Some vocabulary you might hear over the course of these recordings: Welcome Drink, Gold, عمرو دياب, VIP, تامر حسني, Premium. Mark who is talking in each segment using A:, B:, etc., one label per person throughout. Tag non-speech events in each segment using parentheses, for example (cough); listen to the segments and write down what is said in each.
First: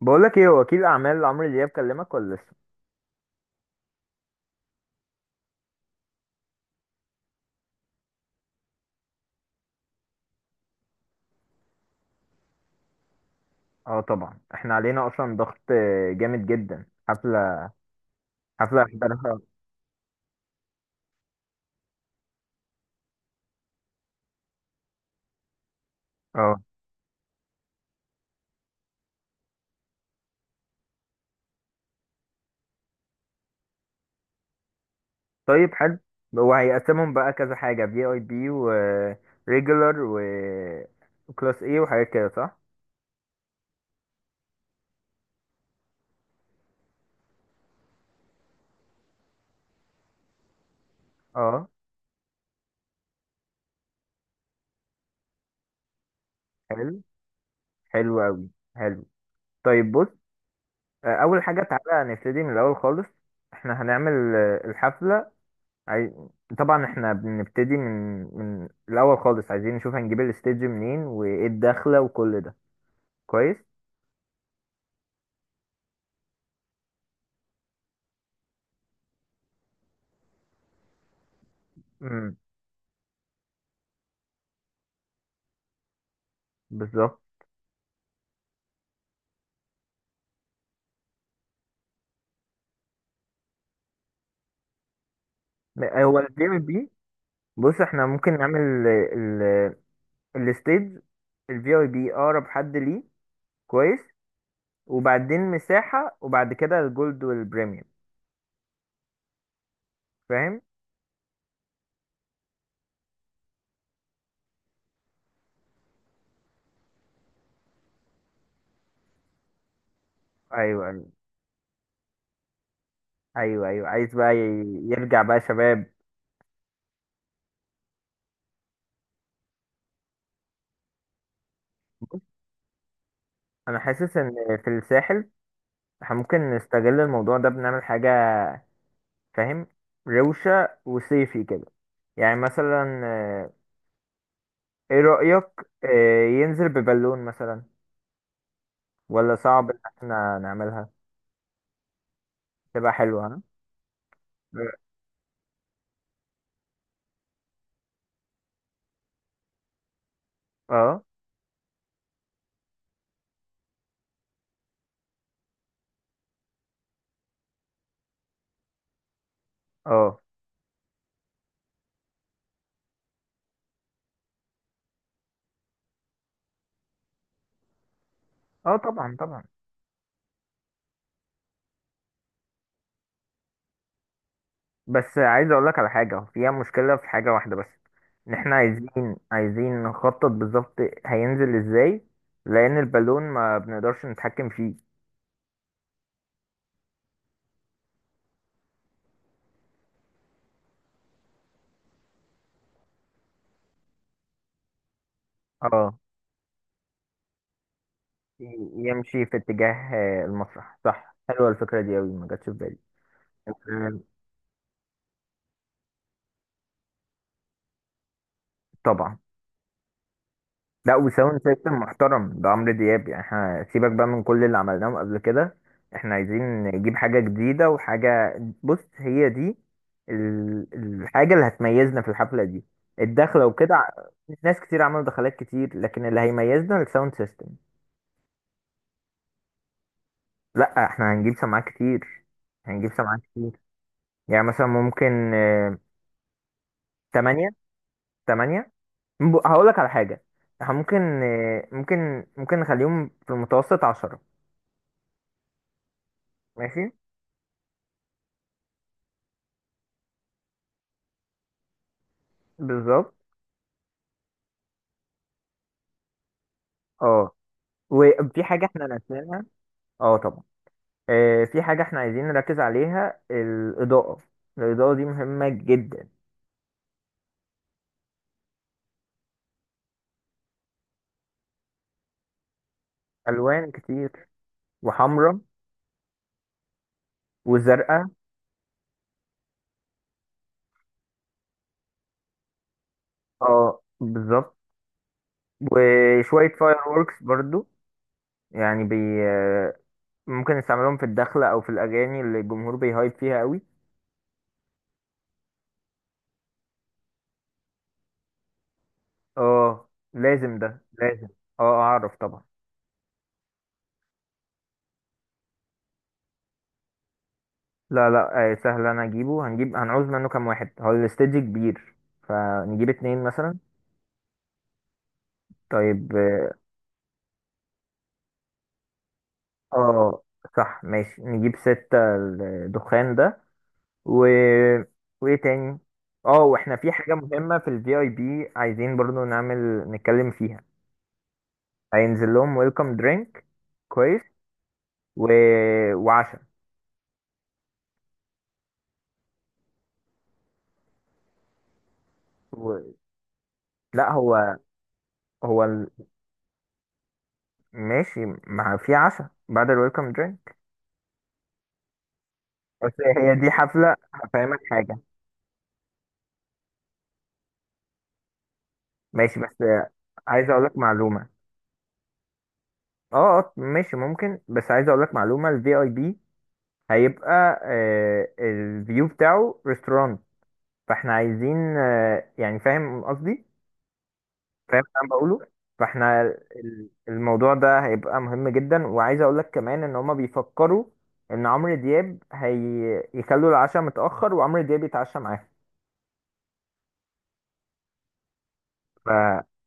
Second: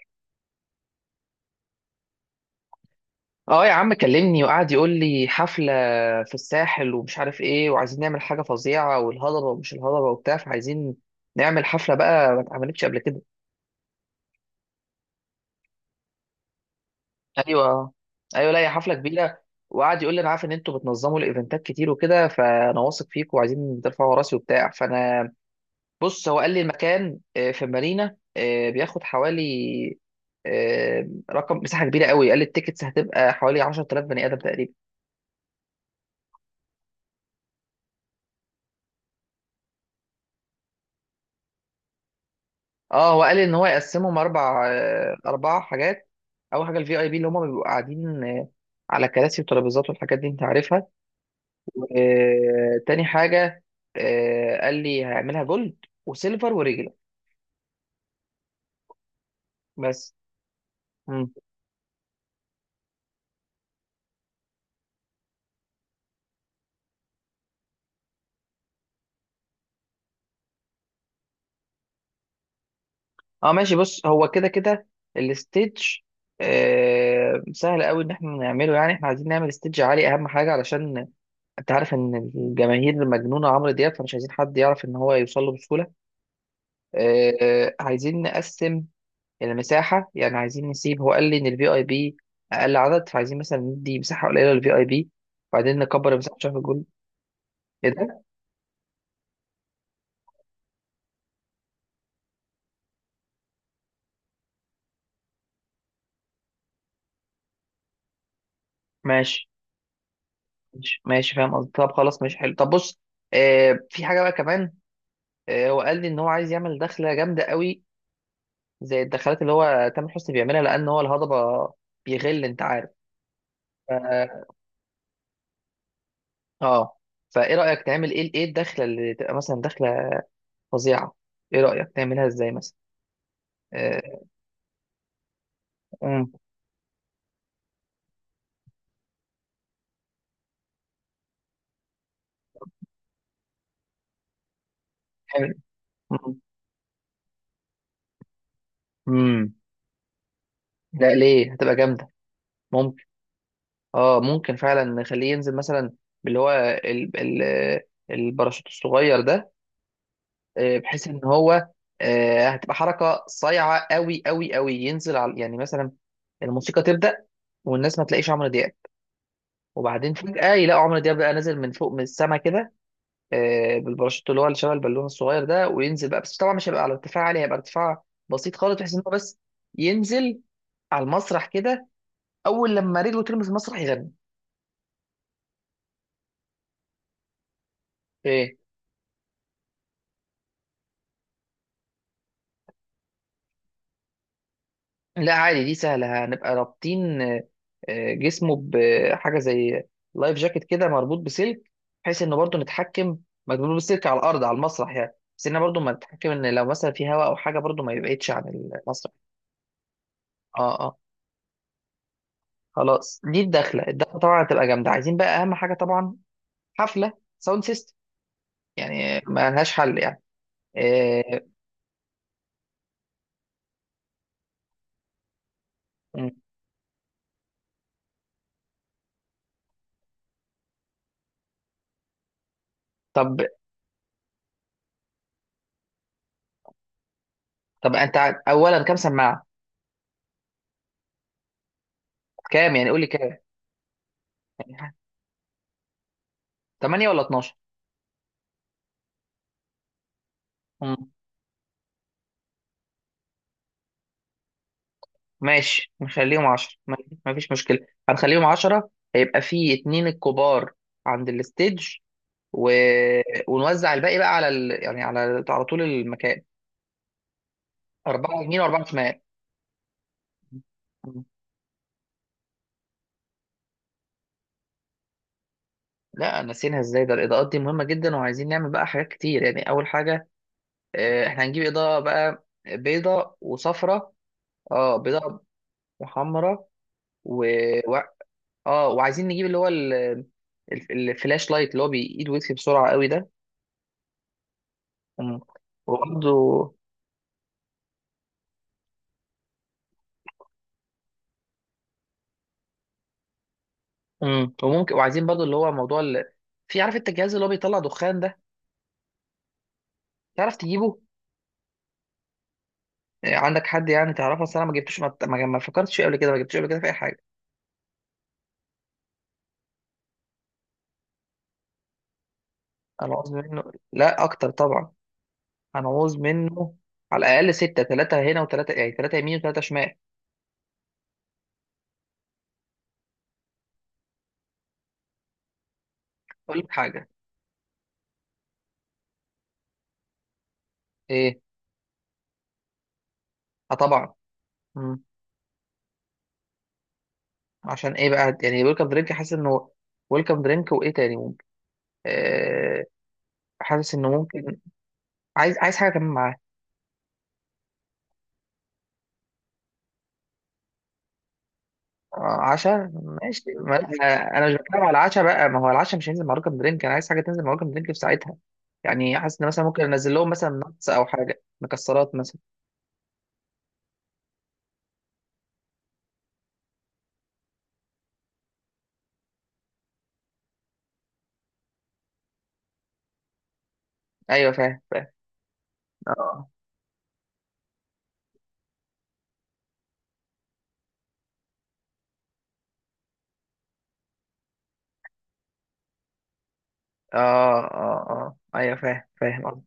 A: بقولك ايه وكيل اعمال عمرو دياب كلمك ولا لسه؟
B: اه يا عم كلمني، وقعد يقول لي حفلة في الساحل ومش عارف ايه، وعايزين نعمل حاجة فظيعة، والهضبة ومش الهضبة وبتاع، فعايزين نعمل حفلة بقى ما اتعملتش قبل كده.
A: اه طبعا احنا علينا اصلا ضغط جامد جدا. حفله،
B: ايوه، ايوه، لا هي حفلة
A: هنحضرها.
B: كبيرة. وقعد يقول لي انا عارف ان انتوا بتنظموا الايفنتات كتير وكده، فانا واثق فيكم وعايزين ترفعوا راسي وبتاع، فانا بص هو قال
A: اه
B: لي المكان في مارينا، بياخد حوالي رقم مساحة كبيرة قوي. قال لي التيكتس هتبقى حوالي 10,000 بني آدم تقريبا.
A: طيب حلو. هو هيقسمهم بقى كذا حاجه: في اي بي وريجولار وكلاس ايه وحاجات كده، صح؟
B: اه هو قال ان هو يقسمهم اربع اربع حاجات. اول حاجه الفي اي بي، اللي هم بيبقوا قاعدين على كراسي وترابيزات والحاجات دي انت عارفها.
A: اه
B: تاني حاجه قال لي هعملها جولد وسيلفر وريجلر.
A: حلو، حلو قوي، حلو. طيب بص،
B: بس. مم.
A: اول حاجه تعالى نبتدي من الاول خالص. احنا هنعمل الحفله. عاي... طبعا احنا بنبتدي من الاول خالص، عايزين نشوف هنجيب الاستيدج منين وايه الدخله وكل ده.
B: اه
A: كويس.
B: ماشي، بص هو كده كده الستيج سهل قوي ان احنا نعمله، يعني احنا عايزين نعمل ستيج عالي، اهم حاجه علشان انت عارف ان
A: امم،
B: الجماهير مجنونه عمرو دياب، فمش عايزين حد يعرف ان هو يوصل له بسهوله.
A: بالظبط.
B: عايزين نقسم المساحة، يعني عايزين نسيب، هو قال لي إن الفي أي بي أقل عدد، فعايزين مثلا ندي مساحة قليلة للفي أي بي وبعدين نكبر
A: هو
B: مساحة شهر
A: الجيم
B: الجول.
A: بي. بص
B: إيه
A: احنا
B: ده؟
A: ممكن نعمل ال الستيج، الفي اي بي اقرب حد ليه. كويس، وبعدين مساحة، وبعد كده الجولد والبريميوم.
B: ماشي
A: فاهم؟
B: ماشي فاهم قصدي، طب خلاص ماشي حلو، طب بص آه في حاجة بقى كمان. آه هو قال لي إن هو عايز يعمل دخلة جامدة قوي زي الدخلات اللي هو تامر حسني بيعملها،
A: ايوه
B: لأن هو
A: ايوه.
B: الهضبة بيغل، أنت عارف.
A: ايوه ايوه، عايز بقى
B: ف-
A: يرجع بقى شباب.
B: اه فإيه رأيك تعمل إيه، إيه الدخلة اللي تبقى مثلا دخلة فظيعة؟ إيه رأيك تعملها
A: بص
B: إزاي مثلا؟
A: انا حاسس
B: آه.
A: ان في الساحل احنا
B: مم.
A: ممكن نستغل الموضوع ده، بنعمل حاجة فاهم، روشة وصيفي كده. يعني مثلا ايه رأيك
B: حلو.
A: ينزل ببالون مثلا؟ ولا
B: مم.
A: صعب ان احنا نعملها؟
B: لا ليه، هتبقى جامده.
A: تبقى
B: ممكن.
A: حلوة، ها.
B: اه ممكن فعلا نخليه ينزل مثلا باللي هو ال... ال... الباراشوت الصغير ده،
A: اه
B: بحيث ان هو هتبقى حركه صايعه قوي قوي قوي، ينزل على يعني مثلا الموسيقى تبدا، والناس ما تلاقيش عمرو دياب، وبعدين
A: اه،
B: فجاه يلاقوا عمرو دياب بقى نازل من فوق من السما كده، بالباراشوت اللي هو اللي شبه البالون الصغير ده، وينزل بقى، بس طبعا مش هيبقى على ارتفاع عالي، هيبقى ارتفاع بسيط خالص
A: اه
B: بحيث ان هو
A: طبعا
B: بس
A: طبعا.
B: ينزل على المسرح كده، اول لما رجله تلمس المسرح يغني.
A: بس عايز اقول لك على حاجة فيها مشكلة، في حاجة واحدة بس. ان احنا
B: ايه.
A: عايزين نخطط بالظبط هينزل ازاي، لان البالون ما بنقدرش نتحكم فيه.
B: لا عادي دي سهله، هنبقى رابطين جسمه بحاجه زي لايف جاكيت كده مربوط بسلك بحيث انه برضه نتحكم، مربوط بالسلك على الارض على المسرح يعني، بس انه برضه ما
A: اه،
B: نتحكم ان لو مثلا في هواء او حاجه، برضه ما يبعدش عن المسرح.
A: يمشي في اتجاه
B: اه،
A: المسرح،
B: اه،
A: صح. حلوة الفكرة دي اوي، ما جاتش في بالي.
B: خلاص دي الدخله
A: آه،
B: الدخله طبعا هتبقى جامده، عايزين بقى اهم حاجه طبعا حفله ساوند سيستم،
A: طبعا.
B: يعني ما لهاش حل يعني.
A: لا، وساوند
B: آه.
A: سيستم محترم، ده عمرو دياب يعني. احنا سيبك بقى من كل اللي عملناه قبل كده، احنا
B: م.
A: عايزين نجيب حاجة جديدة وحاجة. بص هي دي الحاجة اللي هتميزنا في الحفلة دي:
B: طب
A: الدخلة وكده ناس كتير عملوا دخلات كتير، لكن اللي هيميزنا الساوند سيستم.
B: طب انت اولا كام سماعه؟
A: لا احنا هنجيب سماعات كتير،
B: كام يعني؟
A: هنجيب
B: قول لي
A: سماعات
B: كام،
A: كتير. يعني مثلا
B: يعني
A: ممكن
B: 8 ولا
A: تمانية،
B: 12؟
A: تمانية. هقول لك على حاجة، احنا ممكن ممكن نخليهم في المتوسط عشرة.
B: ماشي نخليهم عشرة،
A: ماشي،
B: ما ما فيش مشكلة، هنخليهم عشرة، هيبقى في اتنين الكبار عند الستيج و...
A: بالظبط.
B: ونوزع الباقي بقى على يعني على طول المكان،
A: اه،
B: أربعة
A: وفي
B: يمين
A: حاجة
B: وأربعة
A: احنا
B: شمال.
A: نسيناها. اه طبعا، في حاجة احنا عايزين نركز عليها: الإضاءة. الإضاءة دي مهمة جدا.
B: لا نسيناها ازاي، ده الإضاءات دي مهمة جدا، وعايزين نعمل بقى حاجات كتير، يعني أول حاجة احنا هنجيب إضاءة بقى بيضة
A: ألوان
B: وصفرة.
A: كتير،
B: اه بيضة
A: وحمرا
B: وحمرة و... و...
A: وزرقاء.
B: اه وعايزين نجيب اللي هو الفلاش لايت اللي هو بيقيد ويطفي بسرعة قوي ده.
A: اه بالظبط.
B: مم. وبرضه.
A: وشوية فاير ووركس برضو، يعني بي آه، ممكن نستعملهم في الدخلة أو في الأغاني اللي الجمهور بيهايب فيها قوي.
B: مم. وممكن وعايزين برضه اللي هو موضوع في عارف انت الجهاز اللي هو بيطلع دخان ده،
A: اه
B: تعرف
A: لازم، ده
B: تجيبه؟
A: لازم. اه أعرف طبعا.
B: عندك حد يعني تعرفه، اصل انا ما جبتوش، ما ما ما فكرتش فيه قبل كده، ما جبتوش قبل كده في اي حاجه.
A: لا لا، آه سهل، أنا أجيبه. هنجيب، هنعوز منه كام واحد؟ هو الاستديو كبير، فنجيب
B: انا
A: اتنين
B: عاوز
A: مثلا.
B: منه لا اكتر طبعا، انا
A: طيب
B: عاوز منه على الاقل سته، ثلاثه هنا وثلاثه، يعني ثلاثه يمين وثلاثه شمال.
A: اه، صح ماشي، نجيب ستة الدخان ده. و... وايه تاني؟ اه
B: اقول لك
A: واحنا في
B: حاجه.
A: حاجة مهمة في الفي اي بي عايزين برضو نعمل، نتكلم فيها.
B: ايه؟
A: هينزل لهم ويلكم درينك.
B: اه طبعا.
A: كويس.
B: مم.
A: و... وعشاء.
B: عشان ايه بقى؟ يعني ويلكم درينك، حاسس انه ويلكم درينك وايه تاني ممكن آه،
A: و...
B: حاسس انه
A: لا
B: ممكن،
A: هو،
B: عايز
A: هو
B: عايز
A: ال-
B: حاجه كمان معاها.
A: ماشي، ما في عشاء بعد الويلكم درينك؟
B: عشاء
A: بس هي
B: ماشي
A: دي
B: ما
A: حفلة،
B: (laughs) انا مش
A: هفهمك
B: بتكلم على
A: حاجة.
B: العشاء بقى، ما هو العشاء مش هينزل مع رقم درينك، انا عايز حاجه تنزل مع رقم درينك في ساعتها. يعني حاسس
A: ماشي،
B: ان
A: بس
B: مثلا ممكن انزل لهم
A: عايز
B: مثلا
A: اقولك
B: نتس او
A: معلومة.
B: حاجه مكسرات مثلا.
A: اه ماشي ممكن، بس عايز اقولك معلومة: الفي اي بي هيبقى الفيو بتاعه ريستورانت. فاحنا عايزين يعني فاهم قصدي،
B: ايوه فاهم
A: فاهم اللي
B: فاهم.
A: انا بقوله. فاحنا
B: اه،
A: الموضوع ده هيبقى مهم جدا. وعايز اقول لك كمان ان هما بيفكروا ان عمرو دياب هيخلوا العشاء متأخر وعمرو دياب يتعشى معاهم.
B: اه، اه، اه، ايوه فاهم فاهم
A: فاحنا
B: قصدي.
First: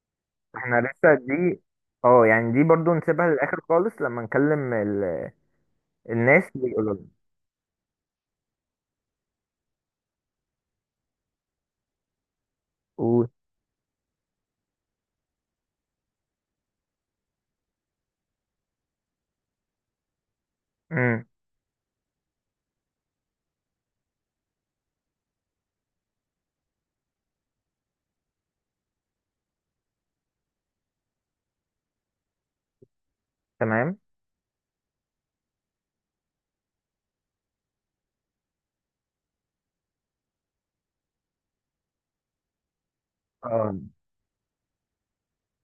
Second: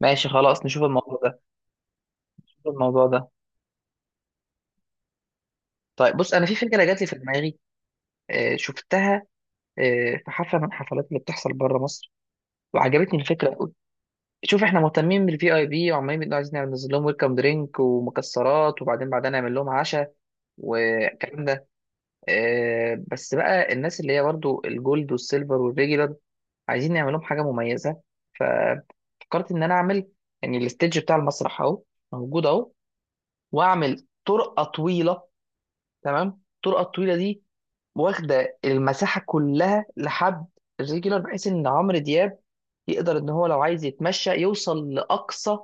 B: ماشي خلاص نشوف
A: لسه
B: الموضوع ده،
A: دي، اه يعني دي
B: نشوف
A: برضو
B: الموضوع
A: نسيبها
B: ده.
A: للاخر خالص لما نكلم
B: طيب بص
A: الناس
B: انا في فكره
A: ويقولوا
B: جات لي
A: لنا.
B: في دماغي شفتها، في حفله من الحفلات اللي بتحصل بره مصر، وعجبتني
A: قول.
B: الفكره قوي. شوف احنا مهتمين بالفي اي بي، وعمالين بنقول عايزين ننزل لهم ويلكم درينك ومكسرات، وبعدين نعمل لهم عشاء
A: امم.
B: والكلام ده. بس بقى الناس اللي هي برضو الجولد والسيلفر والريجولار عايزين نعمل لهم حاجه مميزه، ففكرت ان انا اعمل، يعني الستيج بتاع المسرح اهو موجود اهو،
A: تمام.
B: واعمل طرقه طويله. تمام. الطرقه الطويله دي واخده المساحه كلها لحد الريجولار، بحيث ان عمرو دياب يقدر ان هو لو
A: اه
B: عايز يتمشى يوصل لاقصى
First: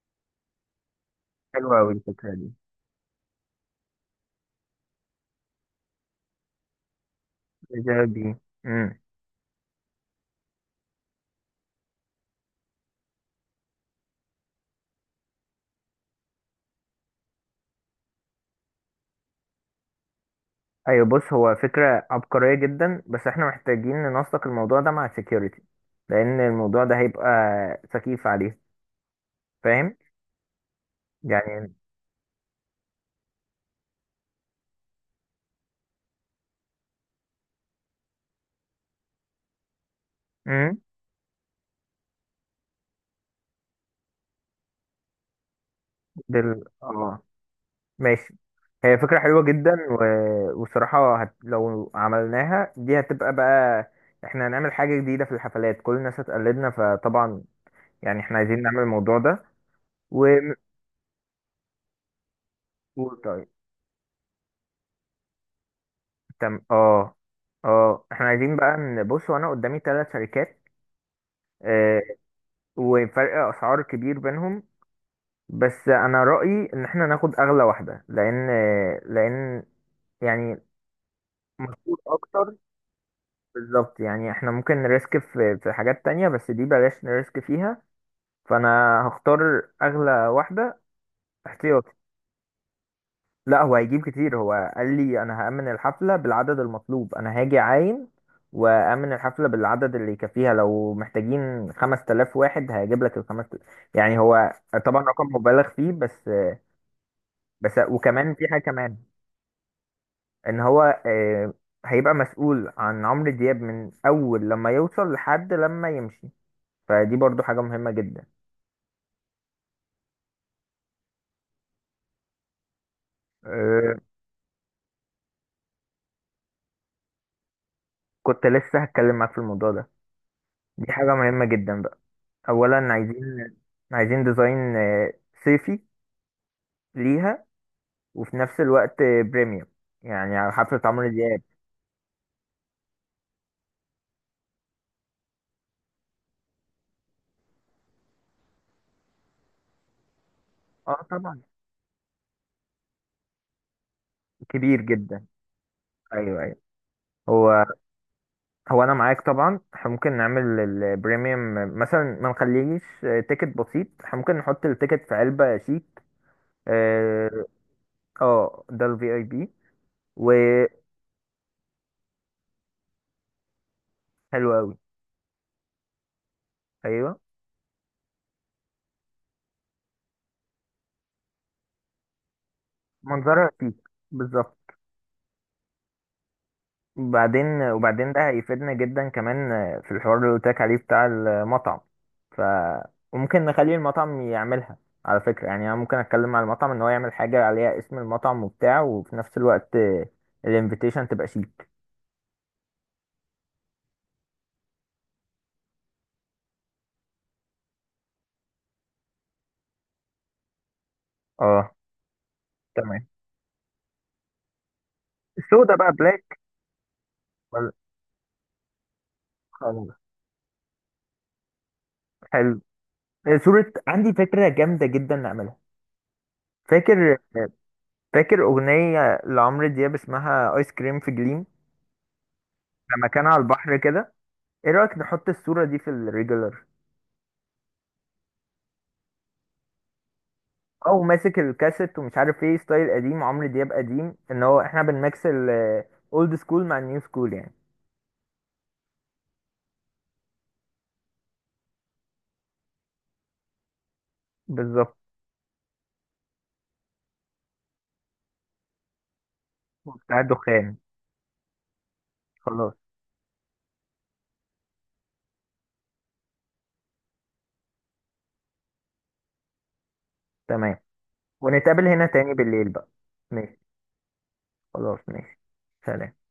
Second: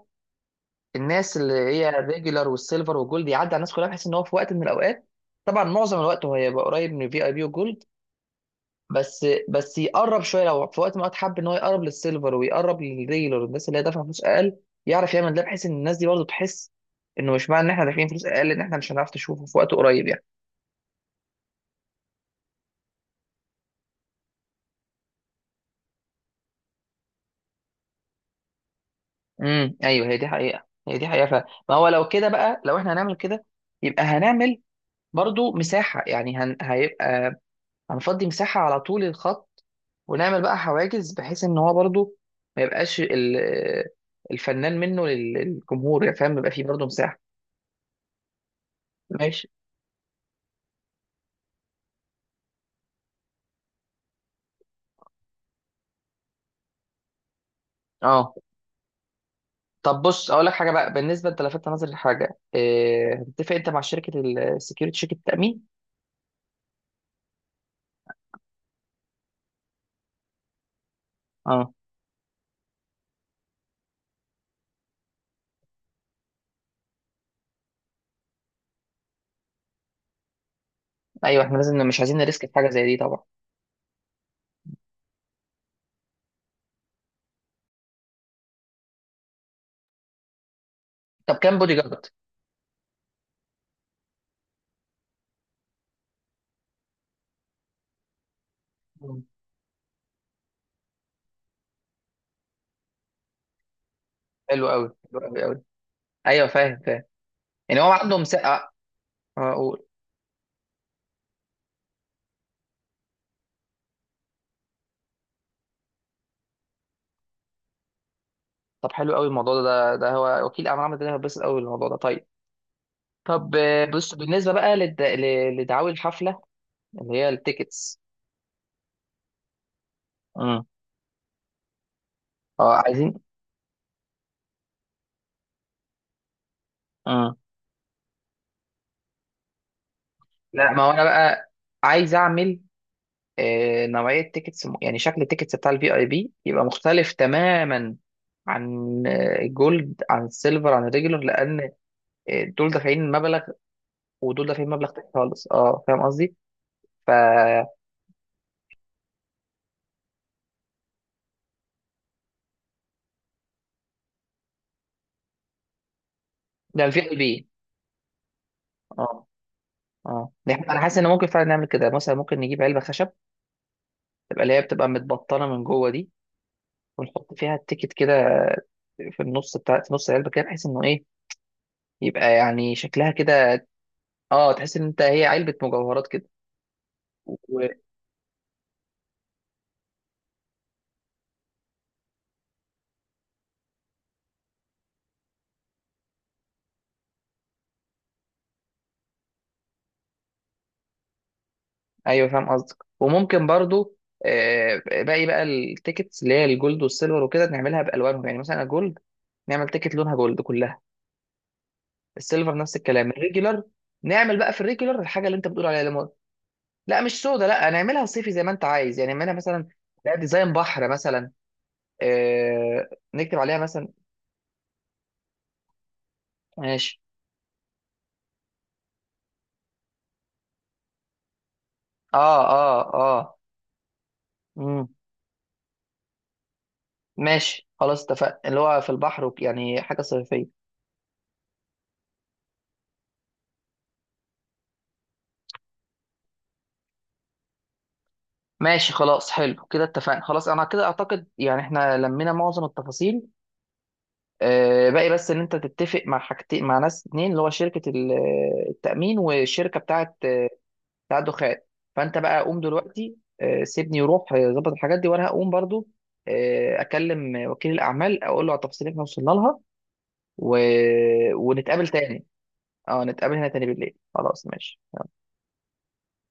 B: الناس اللي
A: حلوة
B: هي
A: أوي الفكرة
B: الريجولار
A: دي.
B: والسيلفر والجولد، يعدي على الناس كلها بحيث ان هو في وقت من الاوقات، طبعا معظم الوقت هو هيبقى قريب من الفي اي بي والجولد،
A: الفكرة دي، امم.
B: بس بس يقرب شويه لو في وقت من الاوقات حب ان هو يقرب للسيلفر ويقرب للريجولار والناس اللي هي دافعه فلوس اقل، يعرف يعمل ده، بحيث ان الناس دي برضه تحس انه مش معنى ان احنا دافعين فلوس اقل ان احنا مش هنعرف نشوفه في وقت قريب يعني.
A: ايوه بص هو فكرة عبقرية جدا، بس احنا محتاجين ننسق الموضوع ده مع security، لان الموضوع ده هيبقى سخيف عليه.
B: امم،
A: فاهم
B: ايوه هي دي حقيقه، هي دي حقيقه فعلا،
A: يعني.
B: ما هو لو كده بقى، لو احنا هنعمل كده يبقى هنعمل برضه مساحه، يعني هيبقى هنفضي مساحة على طول الخط، ونعمل بقى
A: امم،
B: حواجز بحيث ان هو برضو ما يبقاش الفنان منه للجمهور، يعني فاهم، يبقى فيه برضو مساحة.
A: اه ماشي. هي فكرة حلوة
B: ماشي.
A: جدا، والصراحة لو عملناها دي هتبقى بقى، احنا هنعمل حاجة جديدة في الحفلات، كل الناس هتقلدنا فطبعا يعني
B: اه.
A: احنا عايزين نعمل الموضوع ده.
B: طب
A: و...
B: بص اقول لك حاجة بقى بالنسبة، انت لفتت نظري لحاجة، إيه،
A: طيب
B: هتتفق انت مع شركة السكيورتي شركة التأمين؟
A: تم. اه اه احنا عايزين بقى نبص، وانا قدامي ثلاث شركات،
B: اه،
A: آه، وفرق اسعار كبير بينهم. بس انا رايي ان احنا ناخد اغلى واحده، لان يعني
B: ايوه احنا لازم،
A: مشهور
B: مش عايزين نريسك
A: اكتر.
B: في حاجة زي دي طبعا.
A: بالظبط، يعني احنا ممكن نريسك في حاجات تانية، بس دي بلاش نريسك فيها. فانا هختار اغلى واحده.
B: طب كام بودي
A: احتياطي،
B: جارد؟
A: لا هو هيجيب كتير. هو قال لي انا هأمن الحفله بالعدد المطلوب، انا هاجي عايم وأأمن
B: مم.
A: الحفلة بالعدد اللي يكفيها. لو محتاجين 5000 واحد هيجيب لك ال 5000، يعني هو
B: حلو قوي،
A: طبعا
B: حلو
A: رقم
B: قوي قوي.
A: مبالغ فيه. بس
B: ايوه فاهم فاهم،
A: بس
B: يعني هو عنده
A: وكمان في حاجة
B: مساحة.
A: كمان،
B: اه قول.
A: ان هو هيبقى مسؤول عن عمرو دياب من اول لما يوصل لحد لما يمشي. فدي برضو حاجة مهمة جدا.
B: طب حلو قوي الموضوع ده، هو وكيل اعمال، عمل ده هيتبسط قوي الموضوع ده، طيب. طب
A: آه،
B: بص بالنسبة بقى لدعاوي الحفلة، اللي هي التيكتس.
A: كنت لسه هتكلم معاك في الموضوع ده،
B: امم.
A: دي حاجة مهمة جدا بقى.
B: اه
A: اولا
B: عايزين.
A: عايزين ديزاين صيفي
B: امم.
A: ليها، وفي نفس الوقت بريميوم، يعني على
B: لا
A: حفلة
B: ما هو انا
A: عمرو دياب.
B: بقى عايز اعمل نوعية تيكتس، يعني شكل التيكتس بتاع الفي اي بي يبقى مختلف تماما عن جولد، عن سيلفر، عن
A: اه
B: ريجولر،
A: طبعا،
B: لان دول دافعين مبلغ ودول دافعين
A: كبير
B: مبلغ تاني
A: جدا.
B: خالص، اه فاهم قصدي.
A: ايوه ايوه.
B: ف،
A: هو هو انا معاك طبعا. احنا ممكن نعمل البريميوم، مثلا ما نخليش تيكت بسيط، احنا ممكن نحط التيكت في علبة شيك.
B: ده الفي اي
A: اه
B: بي.
A: ده الفي اي
B: اه،
A: بي.
B: اه،
A: وحلو
B: انا حاسس ان ممكن فعلا نعمل كده، مثلا ممكن نجيب علبة خشب تبقى اللي هي
A: قوي.
B: بتبقى متبطنة من جوه دي،
A: ايوه،
B: ونحط فيها التيكت كده في النص بتاع، في نص العلبه كده، بحيث انه ايه، يبقى يعني شكلها
A: منظرها
B: كده،
A: شيك،
B: اه
A: بالظبط.
B: تحس ان انت هي علبه مجوهرات كده.
A: وبعدين
B: و...
A: وبعدين ده هيفيدنا جدا كمان في الحوار اللي قلت لك عليه بتاع المطعم. ف وممكن نخلي المطعم يعملها. على فكرة، يعني انا ممكن اتكلم مع المطعم ان هو يعمل حاجة عليها اسم المطعم وبتاع، وفي نفس الوقت الانفيتيشن تبقى شيك.
B: ايوه فاهم قصدك، وممكن برضو باقي بقى التيكتس اللي هي الجولد والسيلفر وكده نعملها بالوانهم، يعني مثلا الجولد نعمل تيكت لونها جولد كلها،
A: اه
B: السيلفر نفس
A: تمام.
B: الكلام، الريجولار، نعمل بقى في الريجولار الحاجه اللي انت بتقول
A: السودا
B: عليها
A: بقى
B: ليمون.
A: بلاك.
B: لا مش سودا، لا
A: ولا-
B: نعملها صيفي زي ما انت عايز، يعني نعملها مثلا،
A: خلاص.
B: لا ديزاين بحر مثلا،
A: حلو.
B: آه، نكتب عليها
A: صورة،
B: مثلا،
A: عندي فكرة جامدة جدا نعملها.
B: ماشي.
A: فاكر فاكر أغنية لعمرو دياب اسمها آيس كريم في جليم،
B: اه، اه،
A: لما كان
B: اه،
A: على البحر كده. ايه
B: امم،
A: رأيك نحط الصورة دي في الريجولر؟
B: ماشي خلاص اتفقنا، اللي هو في البحر يعني حاجة صيفية.
A: او ماسك الكاسيت ومش عارف ايه، ستايل قديم، عمرو دياب قديم، ان هو احنا بنميكس الاولد سكول مع النيو سكول يعني.
B: ماشي خلاص حلو كده اتفقنا، خلاص انا كده اعتقد يعني احنا لمينا معظم التفاصيل، آه
A: بالظبط،
B: باقي بس ان انت تتفق مع حاجتين مع ناس اتنين، اللي هو شركة التأمين، والشركة بتاعة
A: بتاع الدخان.
B: بتاعة الدخان. فانت بقى قوم
A: خلاص
B: دلوقتي، آه سيبني يروح ظبط الحاجات دي، وانا هقوم برضو آه اكلم وكيل الاعمال اقول له على التفاصيل اللي احنا وصلنا لها و...
A: تمام.
B: ونتقابل
A: ونتقابل هنا
B: تاني.
A: تاني بالليل بقى.
B: اه نتقابل هنا
A: ماشي
B: تاني بالليل، خلاص ماشي.
A: خلاص، ماشي. سلام.